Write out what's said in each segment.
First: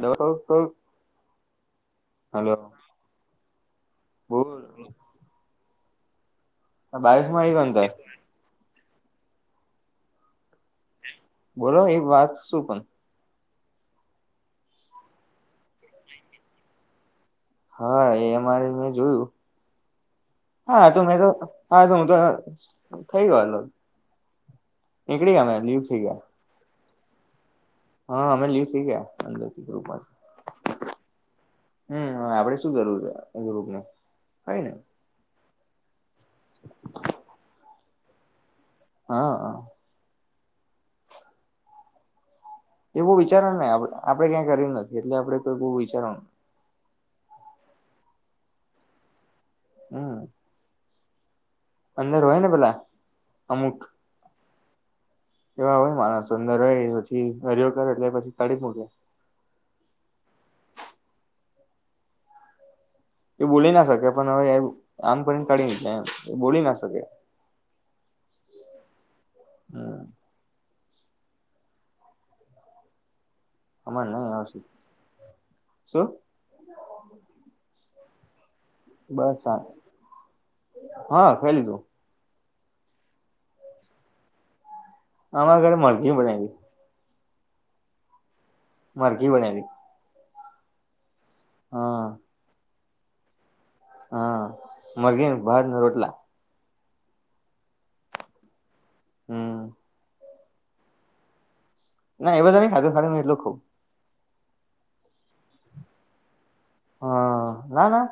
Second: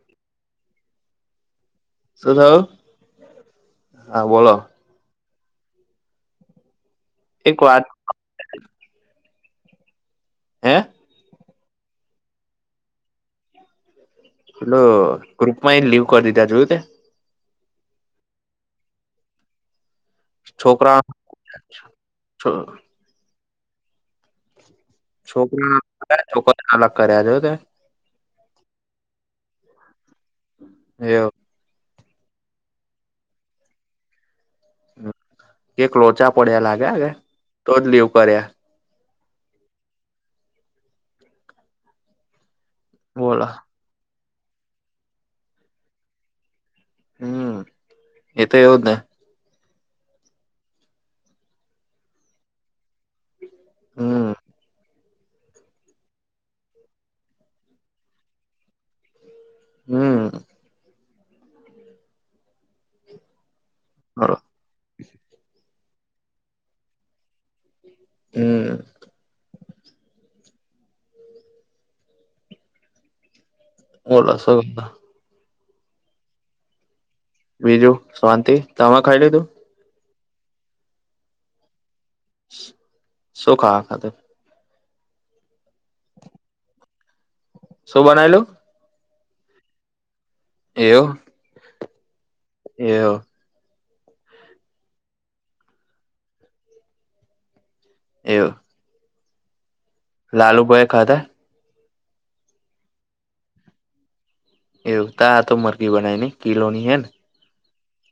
દ સો શું થ હા બોલ બોલો બાવસમા એક વાત કોનતાય હે બોલો એ વાત શું પણ એેલો ગ્રુપ માં એ લીવ કરી દીધા જોયું તે! હા એ અમારે મેં જોયું. હા છોકરા તું મે તો હા તું હું તો થઇ ગયો હતો. છોકરા છોકરીને અલગ કર્યા છે તે હા અમે લી થઈ ગયા અંદરથી ગ્રુપમાંથી હમ આપડે શું કરરૂવર છે ગ્રુપને હોય ને એક લોચા પડ્યા લાગ્યા કે તો જ લીવ કર્યા હા હા એ બવ બોલો વિચારવાનું નને આપણે ક્યાંય કર નથી એટલે આપડણે કોઈ બવુ વિચારવાનું હમ એ તો એવ જ ને હમ અંદર હોય ને પેલા અમુક હમ એવા હોય માણ સુંદર હોય પછી હરિયો કર એટલે પછી તળ મૂકે. હમ એ બોલી ના શકે પણ બોલો હવે આમ કરીને કાઢી એમ બોલી ના શકે. હમ હમ [unintelligible] અમાર બોલો નહી આવશે શું શું બીજું શાંતિ! તમે ખાઈ બસ લીધું સાર હા ખાઈ લીધું. શું ખાવા ખાતે? અમારા ઘરે મરધી બનાવી. શું બનાયલું? મારઘી બનાલી એવું! હા એવું. હા મરધી ભાત ને રોટલા. એવું. હમ લાલુ ભોયા ખાધાં? ના એ બધ ન ખાધો ખા એટલ ખુબ. એવું તા તો મરધી બનાય ને કિલોની હે ને! હા ના ના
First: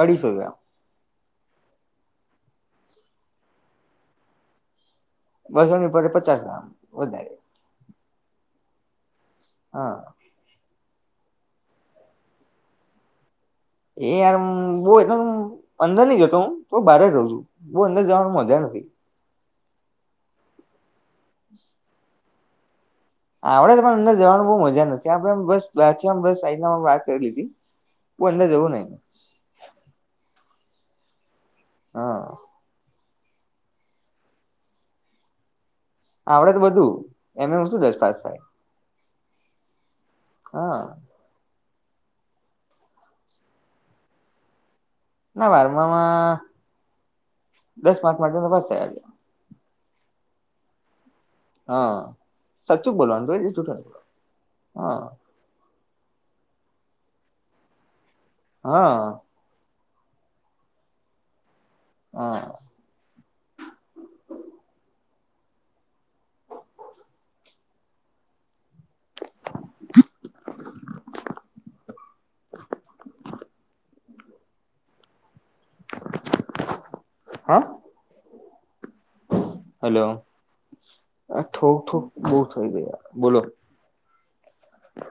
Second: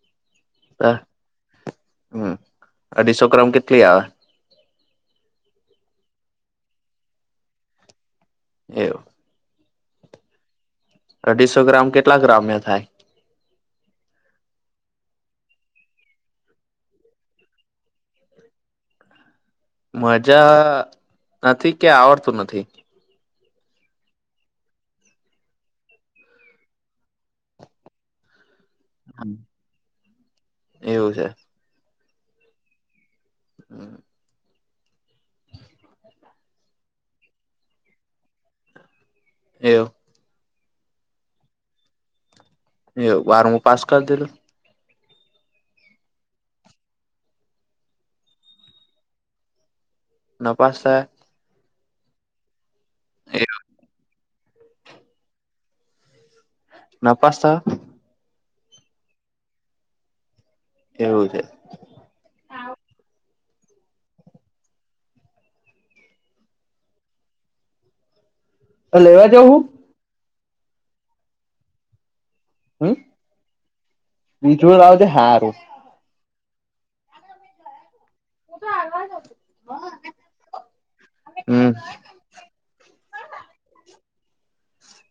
અઢીસો ગ્રામ. હ અઢીસો ગ્રામ કેટલી આવે? બસોની પડે પચાસ ગ્રામ વધારે. એવું. હા અઢીસો ગ્રામ કેટલા ગ્રામ થાય? એ યાર બહ અંદર નહી ગતો હું તો બહારે જું છું. બંધ જવાનું મજા નથી. મજા નથી કે આવડતું નથી? આપડે પણ અંદર જવાનું બહુ મજા ન નથી ત આપણે બસ બાકી બસ સાઈ વાત કરી લીધી કો એને જવું નહી. હ [unintelligible] એવું છે. હા હમ [unintelligible] હ આવડે તો બધું એમ હું શું દસ પાસ થાય. એવું. હા. એ બારંમુ પાસ કરી દીધુ. ના વારમામાં દસ માર્ચ માટે ફસે. ના પાાસશે! હા સાચું બોલોનું એવું. [unintelligible] હા ના પાસ્તા. હા એવું છે. હા લેવા જાવ હું. [unintelligible] હમ બીજું લાવજે હારું. [unintelligible] હ તો આગ [unintelligible] હલો આ હમ થોક થોક બહુ થઈ ગઈ બોલો.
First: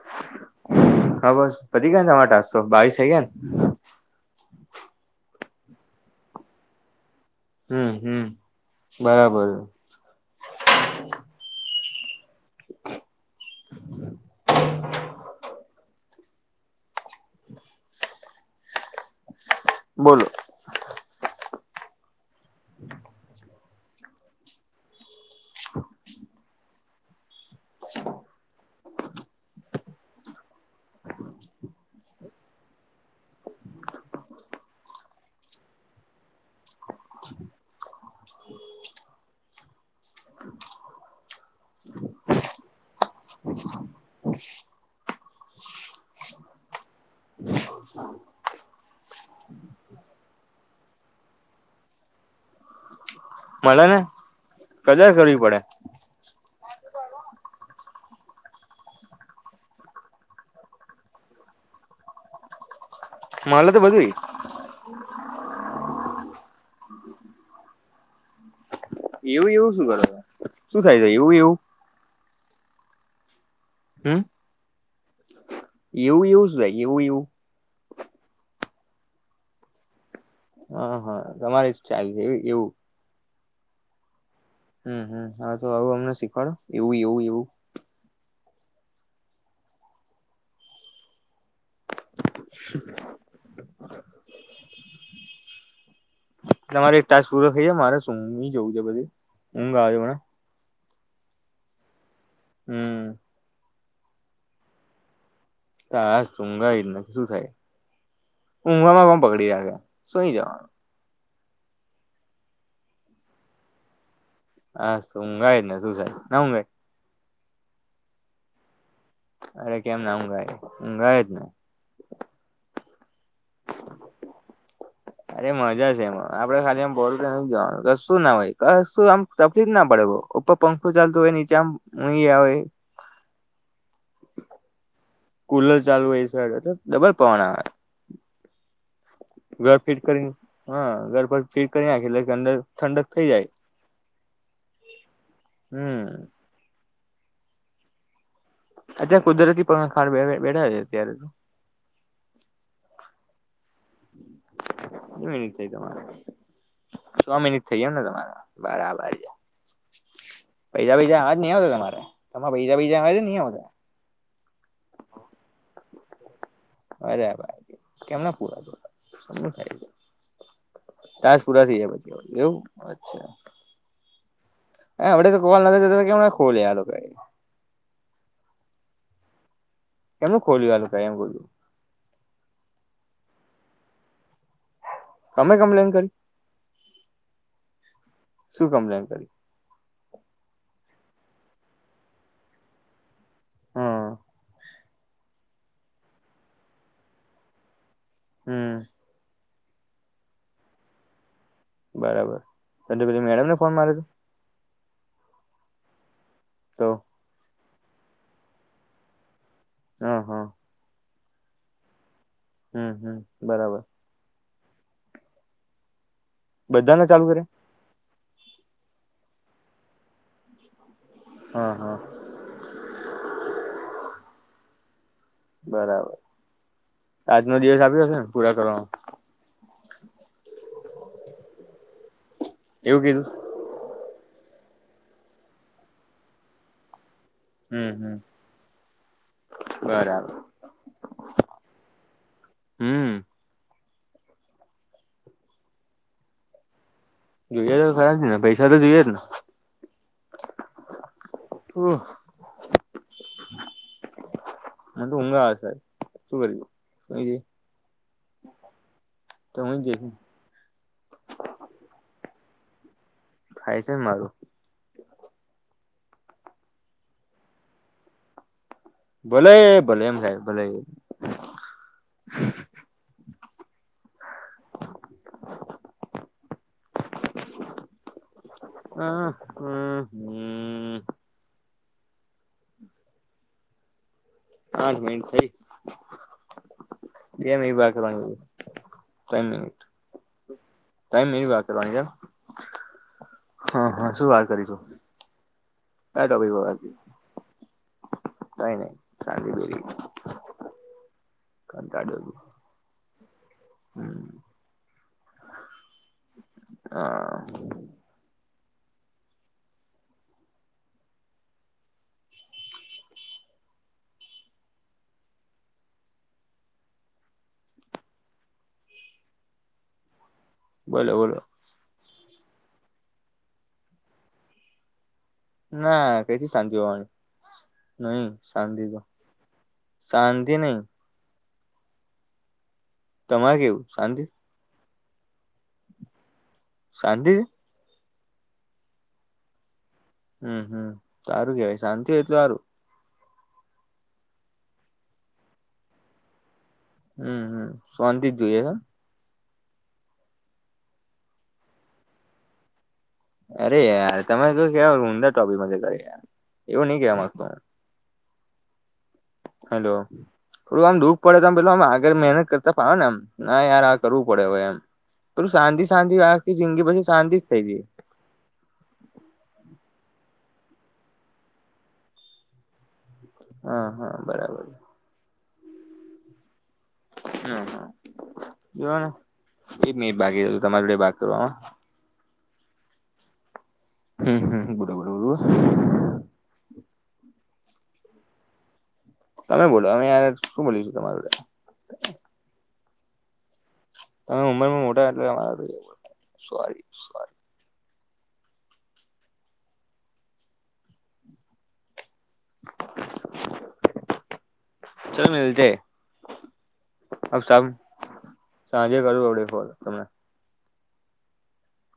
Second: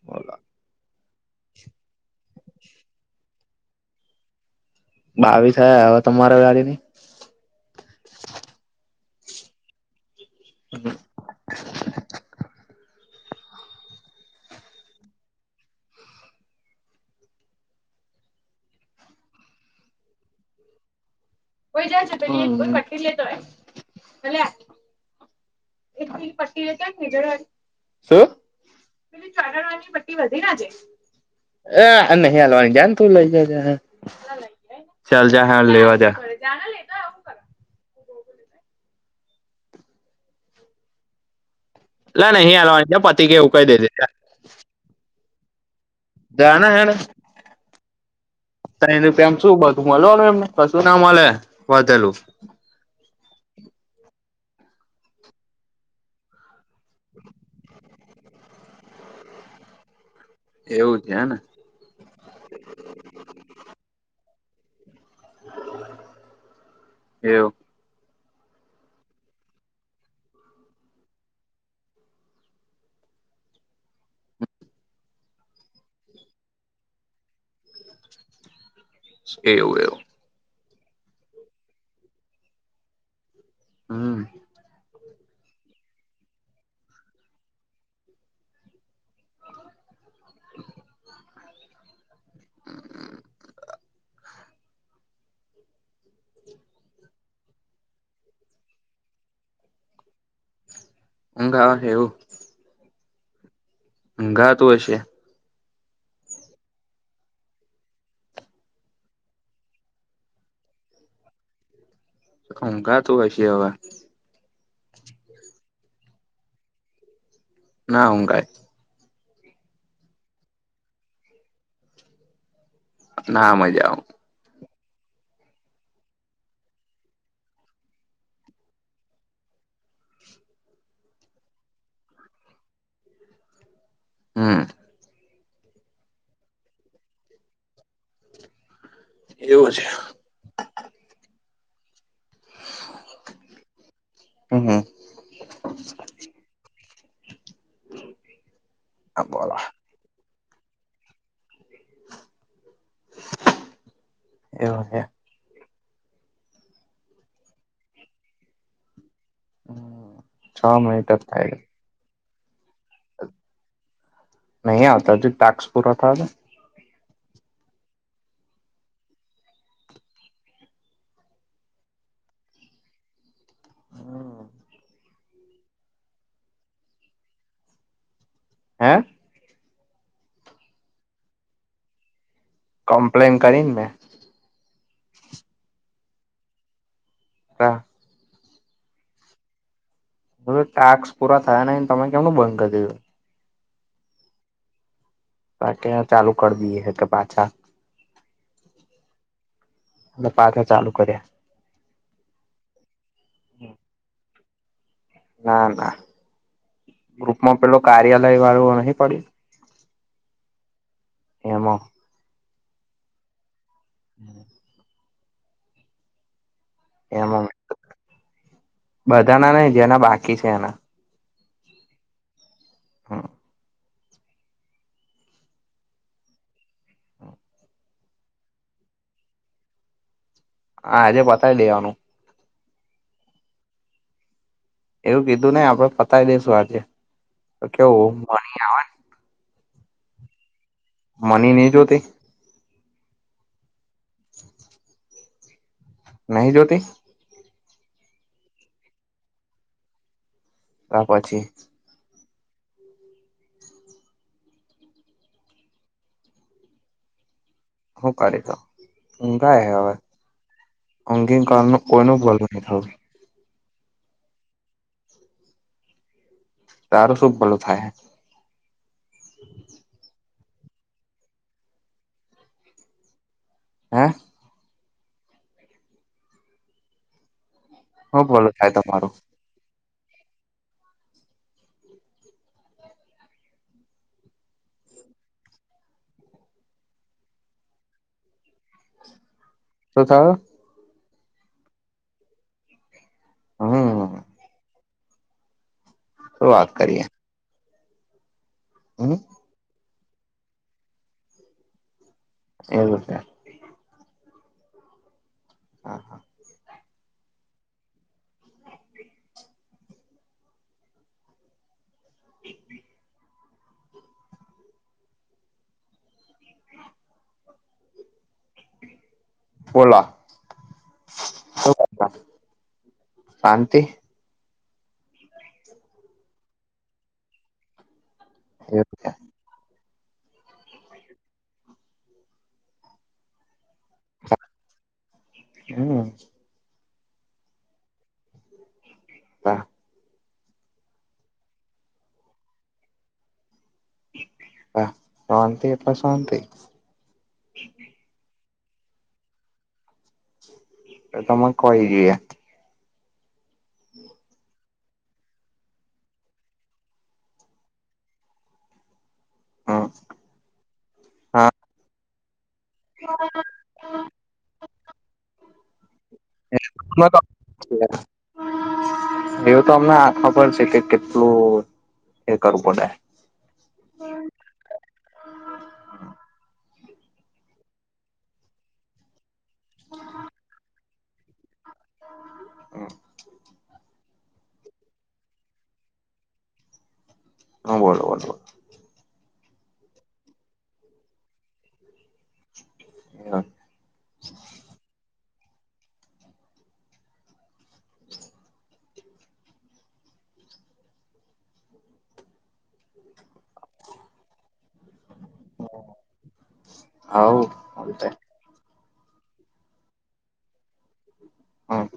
બોલો. હા બસ પતી ગયા ને તમા ટાસ્ક તો બાવી થઇ ગયા ને. બાવીસ થયા હવે તમારા ગાડી ની. હમ હમ બરાબર. [unintelligible] હમ [unintelligible] બોલો. [unintelligible] હમ [unintelligible] શું પેલી ચાડાણવાની પટ્ટી વધી ના છેે. હ નહી હાલવાની જને તું લઈ જજે. ચાલ જા હે લેવા જા. લ ના હ અલવા પતિ કે એ કઈ દે જે. જા ને હેર તને રૂપિયાનું શું બધું મલવાનુ એમને કશું ના મળે વધેલું. મલે ને કદર કરવી પડે. એવું છે એને માલે તો બધુઈ. એવું. એવું એવું શું કરેશ શું થાય છે એવું. હમ. એવું એવું શું થાય એવું એવું. શું કે એવું એવું. હ હા તમારે જ સ્ટાઈલ છે એવું. હમ. હમમ હા તો આવું અમને શીખવાડો એવું એવું એવું. [unintelligible] [inaudible] તમારે એક તાસ પૂરોથઈ જાય મારે શું છે બધી ઊઘ આવે મને. ઉગ આવે છે એેવું. હમ. ઉધાતું હશે. હાસ ઊઘા જ શું થાય ઊંઘા માં કો પકડી રાખે શુંઈ જવાનું. ઉઘાતું હશે હવે. અંગાયને તુંસારી નમ ઉગાય. ના હું કાય. અરે, કેમ ના ઊંઘાય ઊંઘાય જ ને. ના મજામાં. અરે મજા છે એમાં આપડે ખાલી આમ બોલ કે નહી જવાનું કશું ના હોય આમ. તકલીફ ના પડે ઉપર પંખું ચાલતું હોય નીચેહીયા આવેય. હમ. કુલર ચાલુ હોય છે ડબલ પવન આવે. એવું ઘર છે ફીટ કરીને હા ઘર પર ફીટ કરીને નાખી અંદર. ઠંડક થઈ હમ જાય, હમ. અત્યારે બોલો કુદરતી પણ ખાડે બેઠા છે, અત્યારે. એવું. પાચ મિનિટ થઈ, તેમા સો મિનિટ થઈ એમ ને તમારો બરાબર. છ પૈસાા મિનિટ જ બીજા આવેક થાય નહી છે આવતા? તમારે તમારે પૈસા બીજા આવજે નહીં આવતા. નહીં આવતા જ, ટાસ્ક પૂરા તો. અરે ભાઈ, કેમ ના પૂરા થયા? ટાસ્ક પુરા થઈ જાય, એવું અચ્છા. હમ. હ, હવડે તો કોલ નથી કેમ ખોલી યાર? હે. કેમનું ખોલ્યું? આ તો કાયમ ખો કમપ્લેન કરીને મેં. તમે કમ્પ્લેન કરી. હા. શું કમ્પ્લેન કરી? બસ, ટાક્સ પૂરા થયા નહીં. તમે કેમનું બંધ કરી દીધું? હા. કે ચાલુ કરી દઈએ હ, કે પાછા? હમ. અને પાછા ચાલુ કર્યા. બરાબ, ર એ પે મેડમ ને ફોન મારે તું. ના, ના. તો. ગ્રુપમાં પેલો કાર્યાલય વાળું નહી પડ્યું. હ, હા. એમો. હમ, હમ, બરાબર. હમ. બધાને ચાલુ કરે એમાં બધાના ને, જેના બાકી છે એના. હા, હા. હા. બરાબર, આજનો દિવસ આપ્યો હશે ને પૂરા કરવાનો. હા, આજે પતાવી લેવાનું. એવું કીધું. એવું કીધું ને, આપડે પતાવી દઈશું આજે. તો હમ, કેવું હમ, બરાબર. મની નહીં જોતી. હમ. [unintelligible] નહી જો્યોતી? જોઈએ તો ખરાબ ને પૈસા તો જોઈએ જ ને. ત પછી. ઓ. મ હંગશે શું કરીરી? હું કી દ હું કાય હ હુઈ હવે. [unintelligible] જઈશ અંગીન કારણ કોનો બલ ન થાય. થાય છે ને, મારું. તારું શું ભલું થાય? ભોલે ભોલે, એમ સાહે ભોલે. હા. હ, બોલો. હા હમ હમ. પાઠ મિ થઈ. એમ એ કરવા મિ. [unintelligible] તો થ. ટાઈમ મેરી વાત કરવાવાની ાર. [unintelligible] હા હા હમ શું વાર કરીશું શું વાત વા. [unintelligible] કરીએ નહી નહી. હમ. કતાડોરી. [unintelligible] એ રૂપિયા. [unintelligible] હમ. હા હા. હા. [inaudible] બોલા. બોલો બોલો. શું કરો, સાંતી? ના કથી શાંતિ હોવાની, નહી શાંતિ એવું તો. છે શાંત નહી. તમારે કેવું શાંતિ? હમ. શાંતિ? હા. હમ હમ સારું કેવાય શાંતિ હોય તો સારું. હા શાંતિ એપ શાંતિ. હમ હમ શાંતિ જ જોઈએ હ. તો તમે કહી જ એ. અરે યાર તરે ક કેવાય ઉમદા ટોપી મ કર એવું નહી કેવા માંગતો. હમ હેલો, થોડું આમ દુઃખ પડે હા તમ પે આગળ મહેનત કરતા ફાવ નેમ ય કરવું પડે હય, એમ પેલું શાંતિ સાાંતી વાખ જિંદગી પછી શાંતિ જ થઈ ગઈ. એવું તો અમને હાથમાં પણ છે કે કેટલું એ કરવું પડે. હા હા બરાબર. હ જોવા ને એક મે બાકી જ તમારી જોડે ભાગ કરવામાં? હ. હમ્મ, હમ્મ બરાબર હા, બોલો બોલો તમે બોલો અમે યાર શું બોલીશું [unintelligible] હા. તમે ઉંમરમાં મોટા એટલે અહ સોરી સોરી ચાલો મળીએ આવું સાંજે કરું અવડે કોલ તમને હા.